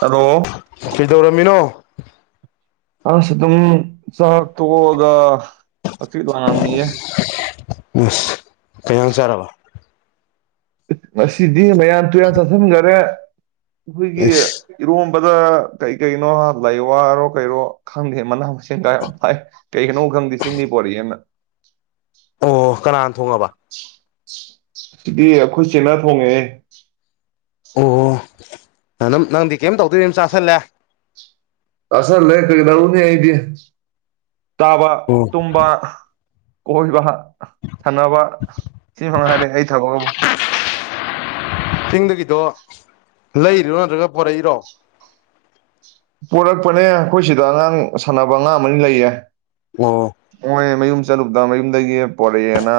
hello ꯀꯩꯗꯧꯔꯝꯃꯤꯅꯣ [inaudible] ꯑꯁ ꯑꯗꯨꯝ ꯆꯥꯛ ꯇꯣꯛꯑꯒ ꯍꯛꯆꯤꯛ ꯂꯥꯡꯉꯝꯃꯤꯌꯦ ꯏꯁ ꯀꯩ ꯏꯟꯁꯥꯡ ꯆꯥꯔꯕ ꯉꯁꯤꯗꯤ ꯗꯤ ꯃꯌꯥꯝ ꯇꯨꯌꯥꯟ ꯆꯥꯁꯤꯟꯈꯔꯦ ꯑꯩꯈꯣꯏꯒꯤ ꯏꯁ ꯏꯔꯣꯝ ꯗ ꯀꯩ ꯀꯩꯅꯣ ꯂꯩ ꯋꯥꯔꯣ ꯀꯩꯔꯣ ꯈꯪꯗꯦ ꯃꯅꯥ ꯃꯁꯤꯡꯒ ꯌꯥꯝ ꯊꯥꯏ ꯀꯩ ꯀꯩ ꯈꯪꯗꯦ ꯆꯤꯡꯗꯩ ꯄꯣꯔꯛꯑꯦꯅ ꯑꯣ ꯀꯅꯥ ꯊꯣꯡꯉꯕ ꯁꯤꯗꯤ ꯑꯩꯈꯣꯏ ꯆꯦꯅꯥ ꯊꯣꯡꯉꯦꯍꯦ ꯑꯣ ꯅꯅꯝ ꯅꯪꯗꯤ ꯀꯩꯝ ꯇꯧꯗꯣꯢ ꯑꯗꯨꯝ ꯆꯥꯁꯜꯂꯦ ꯆꯥꯁꯜꯂꯦ ꯀꯩꯗꯧꯅꯤ ꯑꯩꯗꯤ ꯆꯥꯕ ꯇꯨꯝꯕ ꯀꯣꯢꯕ ꯁꯥꯟꯅꯕ ꯁꯤ ꯃꯉꯥꯏꯔꯦ ꯑꯩ ꯊꯕꯛ ꯑꯕꯨ ꯆꯤꯡꯗꯒꯤꯗꯣ ꯂꯩꯔꯤꯔꯣ ꯅꯠꯇ꯭ꯔꯒ ꯄꯣꯔꯛꯏꯔꯣ ꯄꯨꯔꯛꯄꯅꯦ ꯑꯩꯈꯣꯏ ꯁꯤꯗ ꯑꯉꯥꯡ ꯁꯥꯟꯅꯕ ꯑꯉꯥꯡ ꯑꯝꯅꯤ ꯂꯩꯌꯦ ꯑꯣ ꯃꯣꯢ ꯃꯌꯨꯝ ꯆꯠꯂꯨꯕꯗ ꯃꯌꯨꯝꯗꯒꯤ ꯄꯣꯔꯛꯑꯦꯅ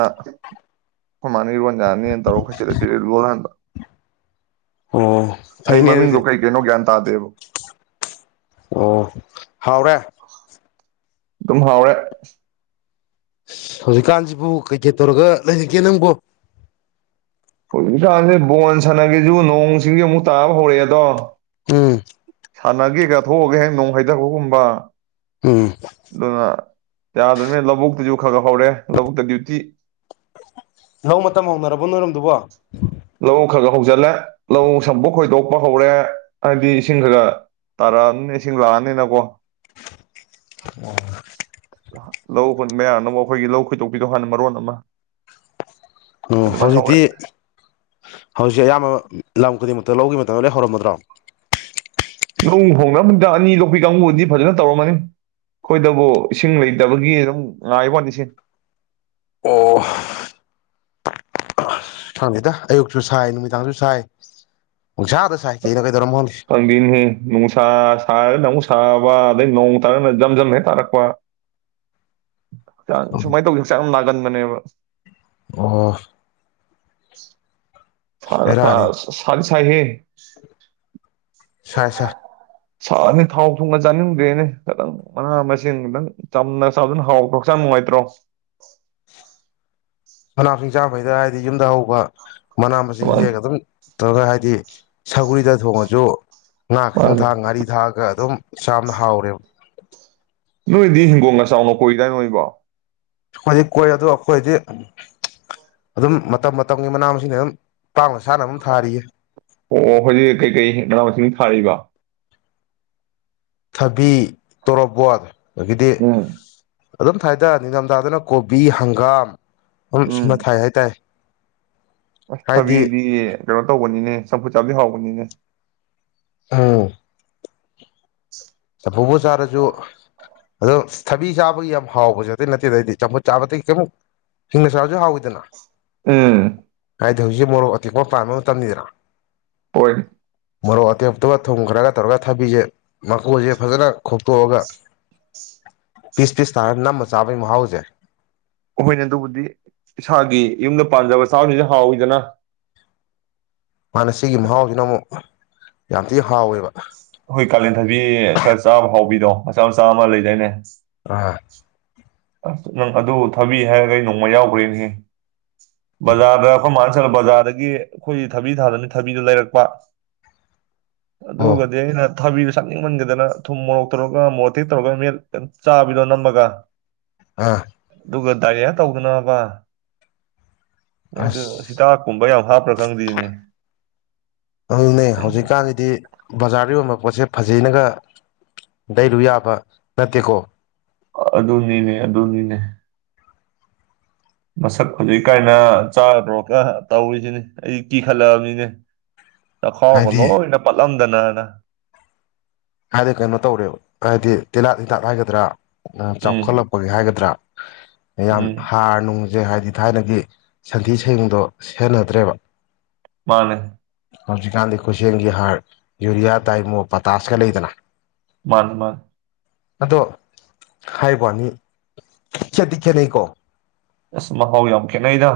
ꯈꯣꯢ ꯃꯥꯅ ꯏꯔꯣꯟ ꯌꯥꯅꯤꯅ ꯇꯧꯔ ꯈꯣꯢ ꯆꯦꯗ ꯄꯤꯔꯛꯑꯦ ꯂꯣꯜꯍꯟꯕ ꯑꯣ ꯑꯩ ꯐꯩꯅꯦ ꯃꯃꯤꯡꯗꯣ ꯑꯗꯨꯗꯤ ꯀꯩ ꯀꯩꯅꯣ ꯒ꯭ꯌꯥꯟ ꯇꯥꯗꯦꯕ ꯑꯣ ꯍꯥꯎꯔꯦ ꯑꯗꯨꯝ ꯍꯥꯎꯋꯦ ꯁꯤ ꯍꯧꯖꯤꯛꯀꯥꯟꯁꯤꯕꯨ ꯀꯩꯀꯩ ꯇꯧꯔꯒ ꯂꯩꯔꯤꯒꯦ ꯅꯪꯕꯣ ꯍꯧꯖꯤꯛꯀꯥꯟꯁꯦ ꯕꯣꯟ ꯁꯥꯟꯅꯒꯦꯁꯨ ꯅꯣꯡ ꯁꯤꯡꯖꯦ ꯑꯃꯨꯛ ꯇꯥꯕ ꯍꯧꯔꯛꯑꯦꯗꯣ ꯎꯝ ꯁꯥꯟꯅꯒꯦ ꯀꯥ ꯊꯣꯛꯑꯨꯒꯦ ꯅꯣꯡ ꯍꯩꯊꯕꯒꯨꯝꯕ ꯎꯝ ꯑꯗꯨꯅ ꯌꯥꯗꯣꯏꯅꯦ ꯂꯧꯕꯨꯛꯇꯗꯤ ꯈ ꯈꯔ ꯍꯧꯔꯦ ꯂꯧꯕꯨꯛꯇ ꯗ꯭ꯌꯨꯇꯤ ꯂꯧ ꯃꯇꯝ ꯍꯧꯅꯔꯕꯣ ꯅꯣꯏꯔꯣꯝꯗꯨꯕꯣ ꯂꯧ ꯈꯔ ꯈ ꯍꯧꯖꯤꯜꯂꯦ ꯂꯧ ꯁꯝꯕꯣꯛ ꯈꯣꯏꯗꯣꯛꯄ ꯍꯧꯔꯦ ꯍꯥꯏꯗꯤ ꯏꯁꯤꯡ ꯈꯒ ꯇꯥꯔꯛꯑꯝꯅꯤꯅ ꯏꯁꯤꯡ ꯂꯥꯛꯑꯅꯤꯅꯀꯣ ꯑꯣ ꯂꯧ ꯍꯨꯟꯕ ꯌꯥꯅꯕ ꯑꯩꯈꯣꯏꯒꯤ ꯂꯧ ꯈꯣꯏꯗꯣꯛꯄꯤꯗꯣ ꯍꯥꯟꯅ ꯃꯔꯣꯟ ꯑꯃ ꯑꯝ ꯑꯗꯨꯃꯥꯏꯅ ꯍꯧꯔꯦ ꯍꯧꯖꯤꯛꯇꯤ ꯍꯧꯖꯤꯛ ꯑꯌꯥꯝꯕ ꯂꯝ ꯈꯨꯗꯤꯡꯃꯛ ꯇ ꯂꯧꯒꯤ ꯃꯇꯝꯗ ꯂꯣꯢ ꯍꯧꯔꯝꯃꯗ꯭ꯔꯣ ꯅꯣꯡ ꯍꯣꯡꯅꯝꯅꯤꯗ ꯑꯅꯤ ꯂꯣꯛꯄꯤ ꯀꯥꯡꯕꯨꯗꯤ ꯐꯖꯅ ꯇꯧꯔꯝꯃꯅꯤ ꯑꯩꯈꯣꯏꯗꯕꯨ ꯏꯁꯤꯡ ꯂꯩꯇꯕꯒꯤ ꯑꯗꯨꯝ ꯉꯥꯏꯕ ꯋꯥꯅꯤ ꯁꯤ ꯑꯣ ꯁꯤ ꯈꯪꯗꯦꯗ ꯑꯌꯨꯛꯁꯨ ꯁꯥꯏ ꯅꯨꯃꯤꯗꯥꯡꯁꯨ ꯁꯥꯏ ꯄꯪꯁꯥꯗ ꯁꯥꯏ ꯀꯩꯅꯣ ꯀꯩꯗꯧꯔꯝꯅꯣ ꯈꯪꯗꯦ ꯈꯪꯗꯦꯅꯦꯍꯦ ꯅꯨꯡꯁꯥ ꯁꯥꯔ ꯑꯃꯨꯛ ꯁꯥ ꯁꯥꯕ ꯑꯗꯩ ꯅꯣꯡ ꯇꯥꯔꯅ ꯖꯝꯖꯝ ꯍꯦꯛ ꯇꯥꯔꯛꯄ ꯁꯨꯃꯥꯏꯅ ꯇꯧꯖꯦ ꯍꯛꯆꯥꯡ ꯌꯥꯝ ꯅꯥꯒꯟ ꯃꯅꯦꯕ ꯑꯣ [inaudible] ꯐꯒ ꯐ ꯕꯦꯔꯥꯅꯤ ꯁꯥ ꯒꯤ [unintelligible] ꯁꯥꯏꯍꯦ ꯁꯥꯢ ꯁꯥꯏ ꯁꯥꯔꯕꯅꯤꯅ ꯊꯥꯎ ꯊꯨꯝꯒ ꯆꯥꯅꯤꯡꯗ꯭ꯔꯦꯅꯦ ꯈꯤꯇꯪ ꯃꯅꯥ ꯃꯁꯤꯡ ꯈꯤꯇꯪ ꯆꯝꯅ ꯆꯥꯕꯗꯨꯅ ꯍꯥꯎꯇ꯭ꯔꯣ ꯍꯛꯆꯥꯡ ꯅꯨꯡꯉꯥꯏꯇ꯭ꯔꯣ ꯃꯅꯥ ꯃꯁꯤꯡ ꯆꯥꯕꯩꯗ ꯍꯥꯏꯗꯤ ꯌꯨꯝꯗ ꯍꯧꯕ ꯃꯅꯥ ꯃꯁꯤꯡ ꯃꯥꯅꯤ ꯍꯦꯛꯑꯒ ꯑꯗꯨꯝ ꯇꯧꯔꯒ ꯍꯥꯏꯗꯤ ꯁꯧꯒ꯭ꯔꯤꯗ ꯊꯣꯡꯉꯥꯁꯨ ꯉꯥ ꯈꯤꯇꯪ ꯃꯥꯅꯤ ꯊꯥꯛꯑ ꯉꯥꯔꯤ ꯊꯥꯛꯑꯒ ꯑꯗꯨꯝ ꯆꯥꯝꯅ ꯍꯥꯎꯔꯦꯕ ꯅꯣꯏꯗꯤ ꯍꯤꯡꯒꯣꯜꯒ ꯆꯥꯎꯅ ꯀꯣꯏꯗꯥꯏꯅꯦ ꯅꯣꯏꯕꯣ ꯑꯩꯈꯣꯏꯗꯤ ꯀꯣꯏ ꯑꯗꯣ ꯑꯩꯈꯣꯏꯗꯤ ꯑꯗꯨꯝ ꯃꯇꯝ ꯃꯇꯝꯒꯤ ꯃꯅꯥ ꯃꯁꯤꯡꯅ ꯑꯗꯨꯝ ꯄꯥꯛꯅ ꯁꯥꯟꯅꯕ ꯑꯗꯨꯝ ꯊꯥꯔꯤꯌꯦ ꯑꯣ ꯍꯧꯖꯤꯛ ꯀꯩꯀꯩ ꯃꯅꯥ ꯃꯁꯤꯡ ꯊꯥꯔꯤꯕ ꯊꯥꯕꯤ ꯇꯣꯔꯕꯣꯠ ꯑꯗꯒꯤꯗꯤ ꯎꯝ ꯑꯗꯨꯝ ꯊꯥꯏꯗ ꯅꯤꯡꯊꯝꯊꯥꯗꯅ ꯀꯣꯕꯤ ꯍꯪꯒꯥꯝ ꯑꯗꯨꯝ ꯁꯨꯅ ꯊꯥꯏ ꯍꯥꯏꯇꯥꯢꯌꯦ ꯑꯥ ꯊꯥꯕꯤꯗꯤ ꯀꯩꯅꯣ ꯇꯧꯕꯅꯤꯅꯦ ꯆꯝꯐꯨꯠ ꯆꯥꯕꯗꯤ ꯍꯥꯎꯕꯅꯤꯅꯦ ꯑꯝ ꯆꯝꯐꯨꯠꯕꯨ ꯆꯥꯔꯁꯨ ꯑꯗꯨꯝ ꯊꯥꯕꯤ ꯆꯥꯕꯒꯤ ꯌꯥꯝ ꯍꯥꯎꯕꯁꯦ ꯑꯇꯩ ꯅꯠꯇꯦꯗ ꯑꯩꯗꯤ ꯆꯝꯐꯨꯠ ꯆꯥꯕꯗꯤ ꯀꯦꯝ ꯍꯤꯡꯅ ꯆꯥꯔꯁꯨ ꯍꯥꯎꯋꯤꯗꯅ ꯎꯝ ꯍꯥꯏꯗꯤ ꯍꯧꯖꯤꯛ ꯃꯣꯔꯣꯛ ꯑꯇꯦꯛꯄ ꯄꯥꯟꯕ ꯃꯇꯝꯅꯤꯅ ꯄꯣꯏ ꯃꯣꯔꯣꯛ ꯑꯇꯦꯛꯄꯗꯨꯒ ꯊꯨꯝꯈ꯭ꯔꯥꯒ ꯇꯧꯔꯒ ꯊꯥꯕꯤꯖꯦ ꯃ ꯀꯨꯁꯦ ꯐꯖꯅ ꯈꯣꯛꯇꯣꯛꯑꯒ ꯄꯤꯁ ꯄꯤꯁ ꯇꯥꯔꯒ ꯅꯝꯃꯥꯒ ꯆꯥꯕꯒꯤ ꯃꯍꯥꯎꯁꯦ ꯍꯣꯏꯅꯦ ꯑꯗꯨꯕꯨꯗꯤ ꯊꯥꯎꯗꯤ ꯍꯥꯎꯋꯤꯗꯅ ꯃꯥꯥꯟꯅꯦ ꯁꯤꯒꯤ ꯃꯍꯥꯎꯁꯤꯅ ꯑꯃꯨꯛ ꯌꯥꯝ ꯊꯤ ꯍꯥꯎꯋꯦꯕ ꯑꯩꯈꯣꯏ ꯀꯥꯂꯦꯟ ꯊꯥꯕꯤ ꯈꯔ ꯆꯥꯕ ꯍꯥꯎꯕꯤꯗꯣ ꯃꯆꯥ ꯃꯆꯥ ꯑꯃ ꯂꯩꯗꯥꯏꯅꯦ ꯑ ꯑꯁ ꯅꯪ ꯑꯗꯨ ꯊꯥꯕꯤ ꯍꯥꯏꯔꯒ ꯑꯩ ꯅꯣꯡꯃ ꯌꯥꯎꯒ꯭ꯔꯦꯅꯦ ꯕꯖꯥꯔꯗ ꯑꯈꯣꯢ ꯃꯅꯥ ꯇꯥ ꯕꯖꯥꯔꯗꯒꯤ ꯑꯩꯈꯣꯏ ꯊꯥꯕꯤ ꯊꯥꯗꯕꯅꯤꯅ ꯊꯥꯕꯤꯗꯣ ꯂꯩꯔꯛꯄ ꯑꯣ ꯑꯗꯨꯒꯗꯤ ꯑꯩꯅ ꯊꯥꯕꯤꯗꯨ ꯆꯥꯅꯤꯡꯃꯟꯒꯤꯗꯅ ꯊꯨꯝ ꯃꯣꯔꯣꯛ ꯇꯧꯔꯒ ꯃꯣꯔꯣꯑꯇꯦꯛ ꯇꯧꯔꯒ ꯃꯦꯠꯂꯥ ꯆꯥꯕꯤꯗꯣ ꯅꯝꯃꯒ ꯑꯥ ꯑꯗꯨꯒ ꯗꯥꯏꯔꯤꯌꯥ ꯇꯧꯗꯅꯕ ꯃꯣꯏꯗꯣ ꯑꯁ ꯍꯤꯗꯥꯛꯀꯨꯝꯕ ꯌꯥꯝ ꯍꯥꯞꯄ꯭ꯔꯥ ꯈꯪꯗꯦꯏꯅꯦ ꯑꯗꯨꯅꯦ ꯍꯧꯖꯤꯛꯀꯥꯟꯁꯤꯗꯤ ꯕꯖꯥꯔꯗ ꯌꯣꯟꯕ ꯄꯣꯠꯁꯦ ꯐꯖꯩꯅꯒ ꯂꯩꯔꯨ ꯌꯥꯕ ꯅꯠꯇꯦꯀꯣ ꯑꯗꯨꯅꯤꯅꯦ ꯑꯗꯨꯅꯤꯅꯦ ꯃꯁꯛ ꯐꯖꯩ ꯀꯥꯏꯅ ꯆꯥꯗ꯭ꯔꯣꯒ ꯇꯧꯔꯤꯁꯤꯅꯦ ꯑꯩ ꯀꯤꯈꯠꯂꯛꯑꯕꯅꯤꯅꯦ ꯆꯈꯥꯎꯒ ꯍꯥꯏꯗꯤ ꯂꯣꯏꯅ ꯄꯠꯂꯝ ꯀꯅꯥꯅ ꯍꯥꯏꯗꯤ ꯀꯩꯅꯣ ꯇꯧꯔꯦꯕ ꯍꯥꯏꯗꯤ ꯇꯤꯜꯍꯥꯠ ꯍꯤꯗꯥꯛ ꯍꯥꯏꯒꯗ꯭ꯔꯥ ꯑ ꯎꯝ ꯆꯥꯎꯈꯠꯂꯛꯄꯒꯤ ꯍꯥꯏꯒꯗ꯭ꯔꯥ ꯌꯥꯝ ꯎꯝ ꯍꯥꯔ ꯅꯨꯡꯖꯦ ꯍꯥꯏꯗꯤ ꯊꯥꯏꯅꯒꯤ ꯁꯟꯊꯤ ꯁꯌꯨꯡꯗꯣ ꯁꯦꯟꯅꯗ꯭ꯔꯦꯕ ꯃꯥꯅꯦ ꯍꯧꯖꯤꯛꯀꯥꯟꯗꯤ ꯈꯨꯠꯁꯦꯝꯒꯤ ꯍꯥꯔ ꯌꯨꯔꯤꯌꯥ ꯇꯥꯏꯃꯣ ꯄꯇꯥꯁ ꯈꯔ ꯂꯩꯗꯅ ꯃꯥꯅꯦ ꯃꯥ ꯑꯗꯣ ꯍꯥꯏꯋꯅꯤ ꯈꯦꯠꯇꯤ ꯈꯦꯠꯅꯩꯀꯣ ꯑꯁ ꯃꯍꯥꯎ ꯌꯥꯝ ꯈꯦꯠꯅꯩꯗ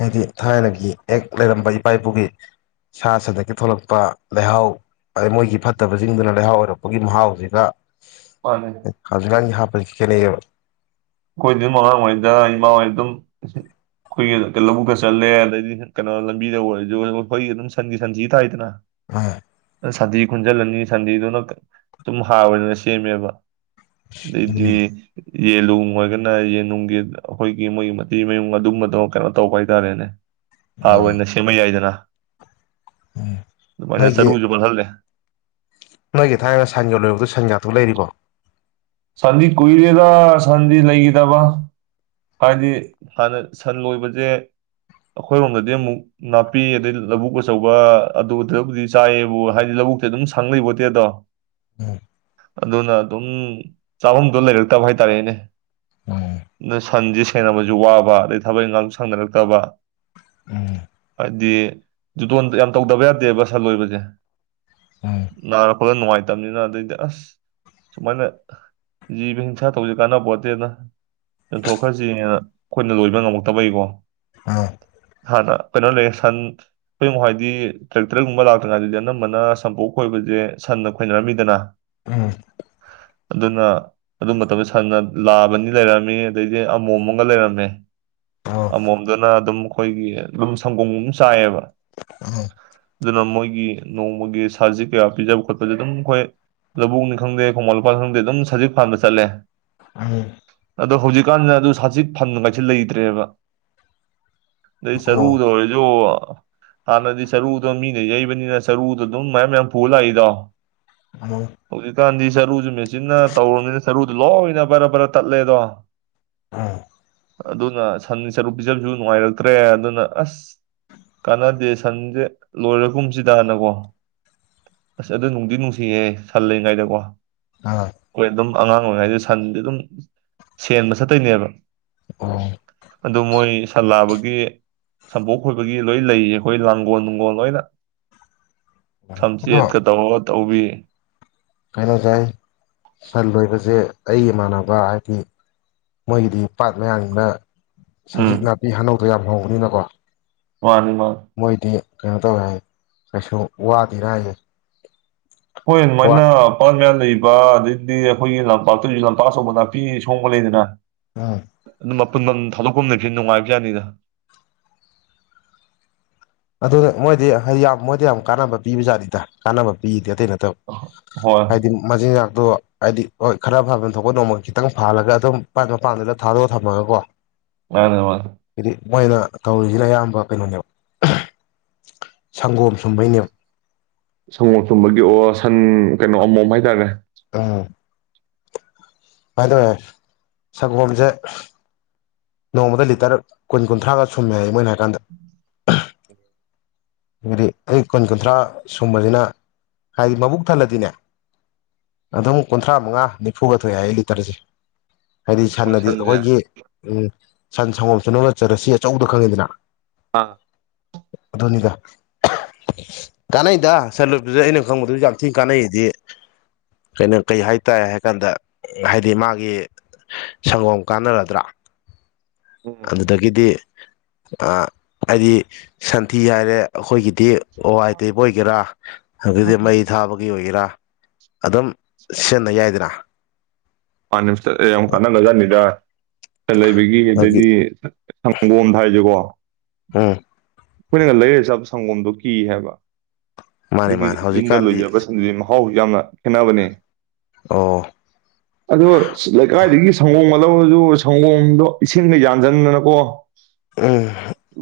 ꯍꯥꯏꯗꯤ ꯊꯥꯏꯅꯒꯤ ꯍꯦꯛ ꯂꯩꯔꯝꯕ ꯏꯄꯥ ꯏꯄꯨꯒꯤ ꯁꯥ ꯁꯟꯗꯀꯤ ꯊꯣꯛꯂꯛꯄ ꯂꯩꯍꯥꯎ ꯑꯗꯩ ꯃꯣꯏꯒꯤ ꯐꯠꯇꯕꯁꯤꯡꯗꯨꯅ ꯂꯩꯍꯥꯎ ꯑꯣꯏꯔꯛꯄꯒꯤ ꯃꯍꯥꯎꯁꯤꯒ ꯃꯥꯅꯦ ꯍꯧꯖꯤꯛꯀꯥꯟꯒꯤ ꯍꯥꯞ [unintelligible] ꯑꯩꯈꯣꯏꯗꯤ ꯑꯗꯨꯝ ꯑꯉꯥꯡ ꯑꯣꯏꯉꯩꯗ ꯏꯃꯥ ꯍꯣꯏ ꯑꯗꯨꯝ ꯑꯩꯈꯣꯏꯒꯤ ꯂꯧꯕꯨꯛꯇ ꯆꯠꯂꯦ ꯑꯗꯩꯗꯤ ꯀꯩꯅꯣ ꯂꯝꯕꯤꯗ ꯑꯣꯏꯔꯁꯨ ꯑꯩꯈꯣꯏꯒꯤ ꯑꯗꯨꯝ ꯁꯟꯒꯤ ꯁꯟꯊꯤ ꯇꯥꯏꯗꯅ ꯎꯝ ꯁꯟꯗꯤ ꯈꯨꯟꯖꯤꯜꯂꯅꯤ ꯁꯟꯗꯤꯗꯨꯅ ꯗꯨꯝ ꯍꯥꯥꯔ ꯑꯣꯏꯅ ꯁꯦꯝꯃꯦꯕ ꯗꯦ ꯗꯦ ꯑꯗꯨꯅꯤ ꯌꯦꯂꯨꯝ ꯃꯣꯏꯒꯅ ꯌꯦꯟꯅꯨꯡꯒꯤ ꯑꯩꯈꯣꯏꯒꯤ ꯃꯣꯏꯒꯤ ꯃꯇꯤ ꯃꯌꯨꯡ ꯑꯗꯨꯝꯕꯗꯣ ꯀꯩꯅꯣ ꯇꯧꯕ ꯍꯥꯏꯇꯥꯔꯦꯅꯦ ꯍꯥꯔ ꯑꯣ ꯑꯣꯏꯅ ꯁꯦꯝꯕ ꯌꯥꯏꯗꯅ ꯎꯝ ꯑꯗꯨꯃꯥꯏꯅ ꯅꯣꯏꯒꯤ ꯆꯔꯨꯁꯨ ꯄꯠꯍꯜꯂꯦ ꯅꯣꯏꯒꯤ ꯊꯥꯏꯅ ꯁꯟ ꯌ ꯂꯣꯏꯕꯛꯇꯣ ꯁꯟ ꯉꯥꯛꯇ ꯂꯩꯔꯤꯕ꯭ꯔꯣ ꯁꯟꯗꯤ ꯀꯨꯏꯔꯦꯗ ꯁꯟꯗꯤ ꯂꯩꯈꯤꯗꯕ ꯍꯥꯏꯗꯤ ꯍꯥꯟꯅ ꯁꯟ ꯂꯣꯏꯕꯁꯦ ꯑꯩꯈꯣꯏꯔꯣꯝꯗꯗꯤ ꯑꯃꯨꯛ ꯅꯥꯄꯤ ꯑꯗꯩ ꯂꯧꯕꯨꯛ ꯑꯆꯧꯕ ꯑꯗꯨꯗꯕꯨꯗꯤ ꯆꯥꯏꯌꯦꯕꯨ ꯍꯥꯏꯗꯤ ꯂꯧꯕꯨꯛꯇꯤ ꯑꯗꯨꯝ ꯁꯪ ꯂꯩꯕꯣꯇꯦꯗꯣ ꯎꯝ ꯑꯗꯨꯅ ꯑꯗꯨꯝ ꯆꯥꯐꯝꯗꯣ ꯂꯩꯔꯛꯇꯕ ꯍꯥꯏꯇꯥꯔꯦꯅꯦ ꯎꯝ ꯅ ꯁꯟꯖꯤ ꯁꯦꯅꯕꯁꯨ ꯋꯥꯕ ꯑꯗꯩ ꯊꯕꯛ ꯏꯪꯈꯥꯡꯁꯨ ꯁꯪꯅꯔꯛꯇꯕ ꯎꯝ ꯗꯤ ꯖꯨꯇꯣꯟ ꯌꯥꯝ ꯇꯧꯗꯕ ꯌꯥꯗꯦꯕ ꯁꯟ ꯂꯣꯏꯕꯁꯦ ꯎꯝ ꯅꯥꯔꯛ ꯐꯅ ꯅꯨꯡꯉꯥꯏꯇꯕꯅꯤꯅ ꯑꯗꯩꯗ ꯑꯁ ꯁꯨꯃꯥꯏꯅ ꯖꯤꯕ ꯍꯤꯡꯁꯥ ꯇꯧꯕꯁꯤ ꯀꯥꯟꯅ ꯄꯣꯠꯇꯦꯗ ꯌꯣꯟꯊꯣꯛꯈ꯭ꯔꯁꯤꯅ ꯑꯩꯈꯣꯏꯅ ꯂꯣꯏꯕ ꯉꯝꯃꯛꯇꯕꯩꯀꯣ ꯑꯥ ꯍꯥꯟꯅ ꯀꯩꯅꯣ ꯂꯩ ꯁꯟ ꯈꯣꯏꯃꯍꯣꯏꯗꯤ ꯇ꯭ꯔꯦꯛꯇꯔꯒꯨꯝꯕ ꯂꯥꯛꯇ꯭ꯔꯤꯉꯩꯗꯗꯤ ꯑꯅꯝꯕꯅ ꯁꯝꯄꯣꯛ ꯈꯣꯏꯕꯁꯦ ꯁꯟꯅ ꯈꯣꯏꯅꯔꯝꯃꯤꯗꯅ ꯎꯝ ꯑꯗꯨꯅ ꯑꯗꯨ ꯃꯇꯝꯗ ꯁꯟꯅ ꯂꯥꯕꯥ ꯅꯤ ꯂꯩꯔꯝꯃꯤ ꯑꯗꯩꯗꯤ ꯑꯃꯣꯝꯃꯒ ꯂꯩꯔꯝꯃꯦ ꯑꯣ ꯑꯃꯣꯝꯗꯨꯅ ꯑꯗꯨꯝ ꯑꯩꯈꯣꯏꯒꯤ ꯑꯗꯨꯨꯝ ꯁꯪꯒꯣꯝ ꯒꯨꯃ ꯆꯥꯏꯌꯦꯕ [unintelligible] ꯑꯗꯨꯅ ꯃꯣꯏꯒꯤ ꯅꯣꯡꯃꯒꯤ ꯁꯥꯖꯤꯛ ꯀꯌꯥꯝ ꯄꯤꯖꯕ ꯈꯣꯠꯄꯁꯦ ꯑꯗꯨꯝ ꯑꯩꯈꯣꯏ ꯂꯧꯕꯨꯛꯅꯤ ꯈꯪꯗꯦ ꯈꯣꯡꯕꯥꯟ ꯂꯨꯄꯥꯅꯤ ꯈꯪꯗꯦ ꯑꯗꯨꯝ ꯁꯖꯤꯛ ꯐꯥꯟꯕ ꯆꯠꯂꯦ ꯎꯝ ꯑꯗꯣ ꯍꯧꯖꯤꯛꯀꯥꯟꯗ ꯑꯗꯨ ꯁꯥꯖꯤꯛ ꯐꯪꯕ ꯍꯥꯏꯁꯤ ꯂꯩꯇ꯭ꯔꯦꯕ ꯑꯗꯩ ꯁꯔꯨꯗ ꯑꯣꯔꯁꯨ ꯍꯥꯟꯅꯗꯤ ꯁꯔꯨꯗꯣ ꯃꯤꯅ ꯌꯩꯕꯅꯤꯅ ꯁꯔꯨꯗꯣ ꯑꯗꯨꯝ ꯃꯌꯥꯝ ꯃꯌꯥꯝ ꯄꯨꯔꯒ ꯂꯛꯏꯗꯣ [unintelligible] [unintelligible] ꯆꯤꯟꯅ ꯇꯧꯔꯕꯅꯤꯅ ꯁꯔꯨꯗꯣ ꯂꯣꯏꯅ ꯕꯔ ꯕꯔ ꯇꯠꯂꯦꯗꯣ ꯎꯝ ꯑꯗꯨꯅ ꯁꯟꯗ ꯁꯔꯨ ꯄꯤꯖꯕꯁꯨ ꯅꯨꯡꯉꯥꯏꯔꯛꯇ꯭ꯔꯦ ꯑꯗꯨꯅ ꯑꯁ ꯀꯥꯟꯅꯗꯦ ꯁꯟꯁꯦ ꯂꯣꯏꯔꯒꯨꯝꯁꯤꯗ ꯅꯀꯣ ꯑꯁ ꯑꯗꯨ ꯅꯨꯡꯗꯤ ꯅꯨꯡꯁꯤꯌꯦ ꯁꯟ ꯂꯩꯔꯤꯉꯩꯗꯀꯣ ꯑꯥ ꯑꯉꯥꯡ ꯑꯣꯏꯔꯤꯉꯩꯗ ꯁꯟꯗꯤ ꯑꯗꯨꯝ ꯁꯦꯟꯕ ꯆꯠꯇꯣꯏꯅꯦꯕ ꯑꯗꯨ ꯃꯣꯏ ꯁꯟꯂꯥꯕꯒꯤ ꯁꯝꯕꯣꯛ ꯈꯣꯏꯕꯒꯤ ꯂꯣꯏ ꯂꯩꯌꯦ ꯑꯩꯈꯣꯏ ꯂꯥꯡꯒꯣꯜ ꯅꯨꯡꯒꯣꯜ ꯂꯣꯏꯅ ꯊꯝꯆꯦꯠ ꯀꯥ ꯇꯧꯔꯒ ꯇꯧꯕꯤ ꯀꯥꯏꯅꯁꯦ ꯁꯟ ꯂꯣꯏꯕꯁꯦ ꯑꯩꯒꯤ ꯏꯃꯥꯟꯅꯕ ꯍꯥꯏꯗꯤ ꯃꯣꯏꯒꯤꯗꯤ ꯄꯥꯠ ꯃꯌꯥꯅꯤꯅ ꯎꯝ ꯁꯖꯤꯛ ꯅꯥꯄꯤ ꯍꯅꯧ ꯃꯣꯏ ꯌꯥꯝ ꯍꯧꯕꯅꯤꯅꯀꯣ ꯃꯣꯏꯗꯤ [unintelligible] ꯀꯩꯅꯣ ꯇꯣꯏ ꯍꯥꯏ ꯀꯩꯁꯨ ꯋꯥꯗꯦ ꯍꯥꯔꯤ [unintelligible] ꯑꯗꯩꯗꯤ ꯑꯩꯈꯣꯏꯒꯤ ꯂꯝꯄꯥꯛꯇꯁꯨ ꯂꯝꯄꯥꯛꯆꯧꯕ ꯅꯥꯄꯤ ꯁꯣꯡꯕ ꯂꯩꯗꯅ ꯎꯝ ꯑ ꯄꯨꯨꯟꯐꯝ ꯊꯥꯗꯣꯛꯐꯝ ꯂꯩꯕꯁꯤ ꯅꯨꯡꯉꯥꯏꯕꯖꯥꯠꯅꯤꯗ ꯑꯗꯨꯅ ꯃꯣꯏꯗꯤ ꯌꯥꯝ ꯃꯣꯏꯗꯤ ꯌꯥꯝ ꯀꯥꯟꯅꯕ ꯄꯤꯕꯖꯥꯠꯅꯤꯗ ꯀꯥꯟꯅꯕ ꯄꯤꯗ ꯑꯇꯩꯩ ꯅꯣꯠꯇꯕ ꯍꯣꯏ ꯍꯥꯏꯗꯤ ꯃꯆꯤꯟꯖꯥꯡ ꯑꯗꯣ ꯍꯥꯏꯗꯤ ꯍꯣꯏ ꯈꯔ ꯐꯥꯟꯐꯝ ꯊꯣꯛꯄ ꯅꯣꯡꯃꯒꯤ ꯈꯤꯇꯪ ꯐꯥꯜꯂꯒ ꯑꯗꯨꯝ ꯄꯥꯠ ꯃꯄꯥꯟꯗꯨꯗ ꯊꯥꯗꯣꯛꯑꯒ ꯊꯝꯃꯒꯀꯣ ꯃꯥꯅꯦ ꯃꯥꯅꯦ ꯍꯥꯏꯗꯤ ꯃꯣꯏꯅ ꯇꯧꯔꯤꯁꯤꯅ ꯑꯌꯥꯝꯕ ꯀꯩꯅꯣꯅꯦꯕ ꯁꯪꯒꯣꯝ ꯁꯨꯝꯕꯩꯅꯦ ꯁꯪꯒꯣꯝ ꯊꯨꯝꯕꯒꯤ ꯑꯣ ꯁꯟ ꯀꯩꯅꯣ ꯑꯃꯣꯝ ꯍꯥꯏꯇꯥꯔꯦ ꯑꯥ ꯍꯥꯏꯗꯋꯦ ꯁꯒꯣꯝꯁꯦ ꯅꯣꯡꯃꯗ ꯂꯤꯇꯔ ꯀꯨꯟ ꯀꯨꯟꯊ꯭ꯔꯥꯒ ꯁꯨꯝꯃꯦ ꯍꯥꯏ ꯃꯣꯏꯟ ꯍꯥꯏ ꯀꯥꯟꯗ ꯍꯥꯏꯗꯤ ꯑꯩ ꯀꯨꯟ ꯀꯨꯟꯊ꯭ꯔꯥ ꯁꯨꯝꯕꯁꯤꯅ ꯍꯥꯏꯗꯤ ꯃꯕꯨꯛ ꯊꯜꯂꯗꯤꯅꯦ ꯑꯗꯨꯝ ꯀꯨꯟꯊ꯭ꯔꯥ ꯃꯉꯥ ꯅꯤꯐꯨꯒ ꯊꯣꯛꯑꯦ ꯍꯥꯏꯑꯦ ꯂꯤꯇꯔꯁꯦ ꯍꯥꯏꯗꯤ ꯑꯣ ꯁꯟꯅꯗꯤ ꯁꯟꯁꯦ ꯑꯩꯈꯣꯏꯒꯤ ꯎꯝ ꯁꯟ ꯁꯪꯒꯣꯝ ꯁꯨꯡꯅꯕ ꯆꯔꯁꯤ ꯑꯆꯧꯕꯗ ꯈꯪꯉꯤꯗꯅ ꯑꯥ ꯑꯣꯗꯨꯅꯤꯗ ꯀꯥꯟꯅꯩꯗ ꯁꯟ ꯂꯣꯏꯕꯖꯦ ꯑꯩꯅ ꯈꯪꯎꯕꯖꯦ ꯌꯥꯝ ꯊꯤꯟ ꯀꯥꯟꯅꯩꯗꯤ ꯀꯩꯅꯣ ꯀꯩ ꯍꯥꯏꯇꯥꯔꯦ ꯍꯥꯏ ꯀꯥꯟꯗ ꯍꯥꯏꯗꯤ ꯃꯥꯒꯤ ꯁꯪꯒꯣꯝ ꯀꯥꯟꯅꯔꯗ꯭ꯔꯥ ꯎꯝ ꯑꯗꯨꯗꯒꯤꯗꯤ ꯑ ꯍꯥꯏꯗꯤ ꯁꯟꯊꯤ ꯍꯥꯏꯔꯦ ꯑꯩꯈꯣꯏꯒꯤꯗꯤ ꯑꯣ ꯋꯥꯢ ꯇꯩꯕ ꯑꯣꯏꯒꯦꯔꯥ ꯑꯗꯨꯗꯩ ꯃꯩ ꯊꯥꯕꯒꯤ ꯑꯣꯏꯒꯦꯔꯥ ꯑꯗꯨꯝ ꯁꯤꯖꯤꯟꯅ ꯌꯥꯏꯗꯅ ꯄꯥꯟꯅꯕ ꯆꯠꯂꯦ ꯌꯥꯝ ꯀꯥꯟꯅꯒ꯭ꯔ ꯖꯥꯠꯅꯤꯗ ꯁꯦꯜꯍꯩꯕꯤꯒꯤ ꯑꯗꯨꯒꯤ ꯑꯗꯩꯗꯤ ꯁꯪꯒꯣꯟ ꯍꯥꯏꯖꯤꯕꯨ ꯀꯣ ꯎꯝ ꯑꯩꯈꯣꯏꯅꯒ ꯂꯩꯔ ꯆꯕ ꯁꯪꯒꯣꯝꯗꯣ ꯀꯤ ꯍꯥꯏꯕ ꯃꯥꯅꯦ ꯑꯗꯨꯒꯤ ꯃꯥꯅꯦ ꯌꯨꯝꯗ ꯍꯧꯖꯤꯛꯀꯥꯟꯗꯤ ꯂꯣꯏꯖꯕ ꯁꯟꯖꯦ ꯃꯍꯥꯎ ꯌꯥꯝꯅ ꯈꯦꯠꯅꯕꯅꯦ ꯑꯣ ꯑꯗꯣ ꯂꯩꯀꯥꯏꯗꯒꯤ ꯁꯪꯒꯣꯝꯒ ꯂꯧꯔꯖꯨ ꯁꯪꯒꯣꯝꯗꯣ ꯏꯁꯤꯡꯒ ꯌꯥꯟꯁꯤꯟꯗꯅꯀꯣ ꯎꯝ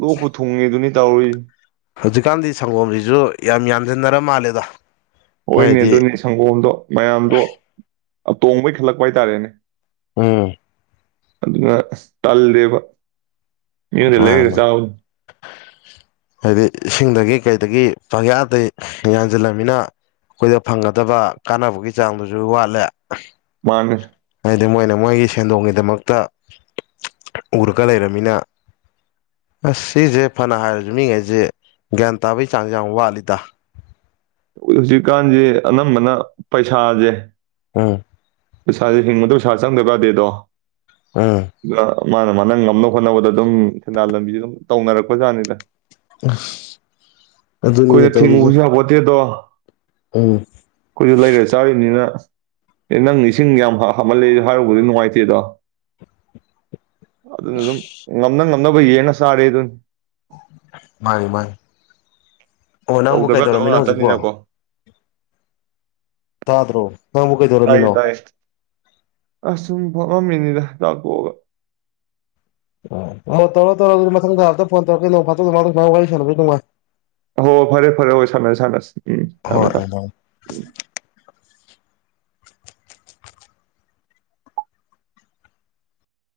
ꯂꯣꯛꯀ ꯊꯨꯡꯢꯗꯨꯅꯤ ꯇꯧꯏ ꯍꯧꯖꯤꯛꯀꯥꯟꯗꯤ ꯁꯪꯒꯣꯝꯖꯤꯁꯨ ꯌꯥꯝ ꯌꯥꯟꯁꯤꯟꯅꯔ ꯃꯥꯜꯂꯦꯗ ꯍꯣꯏꯅꯦ ꯍꯥꯏꯗꯤ ꯑꯗꯨꯅꯦ ꯁꯪꯒꯣꯝꯗꯣ ꯃꯌꯥꯝꯗꯣ ꯑ ꯇꯣꯡꯕꯩ ꯈꯜꯂꯛꯄ ꯍꯥꯏꯇꯥꯔꯦꯅꯦ ꯎꯝ ꯑꯗꯨꯒ ꯑꯁ ꯇꯜꯂꯦꯕ ꯃꯤꯑꯣꯟꯗꯩ ꯃꯥꯅꯤ ꯂꯩꯔ ꯃꯥꯅꯤ ꯆꯥꯎ ꯍꯥꯏꯗꯤ ꯏꯁꯤꯡꯗꯒꯤ ꯀꯩꯗꯒꯤ ꯄꯌꯥꯗ ꯌꯥꯟꯁꯤꯜꯂꯜꯅꯤꯅ ꯑꯩꯈꯣꯏꯗ ꯐꯪꯒꯗꯕ ꯀꯥꯟꯅꯕꯒꯤ ꯆꯥꯡꯗꯨꯁꯨ ꯋꯥꯠꯂꯦ ꯃꯥꯅꯦꯁ ꯍꯥꯏꯗꯤ ꯃꯣꯏꯅ ꯃꯣꯏꯒꯤ ꯁꯦꯟꯗꯣꯡꯒꯤꯗꯃꯛꯇ ꯎꯔꯒ ꯂꯩꯔꯝꯅꯤꯅ ꯑꯁ ꯁꯤꯁꯦ ꯐꯅ ꯍꯥꯏꯔꯁꯨ ꯃꯤꯒꯩꯁꯦ ꯒ꯭ꯌꯥꯟ ꯇꯥꯕꯒꯤ ꯆꯥꯡ ꯌꯥꯝ ꯋꯥꯠꯂꯤꯗ ꯍꯧꯖꯤꯛꯀꯥꯟꯁꯦ ꯑꯅꯝꯕꯅ ꯄꯩꯁꯥꯁꯦ ꯎꯝ ꯄꯩꯁꯥꯁꯦ ꯍꯤꯡꯕꯗ ꯄꯩꯁꯥ ꯆꯪꯗ ꯌꯥꯗꯦꯗꯣ ꯎꯝ ꯑꯥ ꯃꯥꯅ ꯃꯥꯅ ꯉꯝꯅ ꯍꯣꯠꯅꯕꯗ ꯑꯗꯨꯝ ꯁꯦꯟꯗꯥꯜ ꯂꯝꯕꯤꯁꯦ ꯑꯗꯨꯝ ꯇꯧꯅꯔꯛꯄ ꯖꯥꯠꯅꯤꯗ ꯑ ꯑꯗꯨꯅꯤꯅꯦ ꯇꯧꯔꯤꯁꯦ ꯗꯣ ꯎꯝ ꯑꯩꯈꯣꯏꯁꯨ ꯂꯩꯔ ꯆꯥꯔꯤꯅꯤꯅ ꯑꯦ ꯅꯪ ꯏꯁꯤꯡ ꯌꯥꯝ ꯍꯥ ꯍꯥꯞꯃꯜꯂꯤ ꯍꯥꯏꯔꯨꯕꯗꯤ ꯅꯨꯡꯉꯥꯏꯇꯦꯗꯣ ꯑꯗꯨ ꯑꯗꯨꯝ ꯉꯝꯅ ꯉ ꯅꯕ ꯌꯦꯡꯉꯥ ꯆꯥꯔꯤ ꯑꯗꯨ ꯃꯥꯅꯤ ꯃꯥꯅꯤ ꯑꯣ ꯅꯪꯕꯨ ꯇꯧꯗꯕ ꯌꯥꯗꯕ ꯀꯩꯗꯧꯔꯝꯃꯤꯅꯣ ꯍꯧꯖꯤꯛꯄꯣ ꯉꯥꯛꯇꯅꯤꯅꯀꯣ ꯇꯗ꯭ꯔꯣ ꯅꯪꯕꯨꯨ ꯀꯩ ꯗꯧꯔꯝꯃꯤꯅꯣ ꯑꯁꯨꯝ ꯐꯝꯃꯝ ꯃꯤꯅꯤꯗ ꯆꯥꯛ ꯇꯣꯛꯑꯒ ꯑꯣ ꯑꯣ ꯇꯧꯔ ꯇꯧꯔꯣ ꯑꯗꯨꯗꯤ ꯃꯊꯪꯗꯥꯇ ꯐꯣꯟ ꯇꯧꯔꯛꯀꯦ ꯅꯣꯡ ꯐꯗꯣꯛ ꯋꯥꯔꯤ ꯁꯥꯟꯅꯕꯁꯦ ꯅꯨꯡꯉꯥꯏ ꯍꯣ ꯐꯔꯦ ꯐꯔꯦ ꯍꯣ ꯁꯥꯟꯅꯁ ꯁꯥꯟꯅꯁꯤ ꯍꯣꯏ ꯍꯣꯏ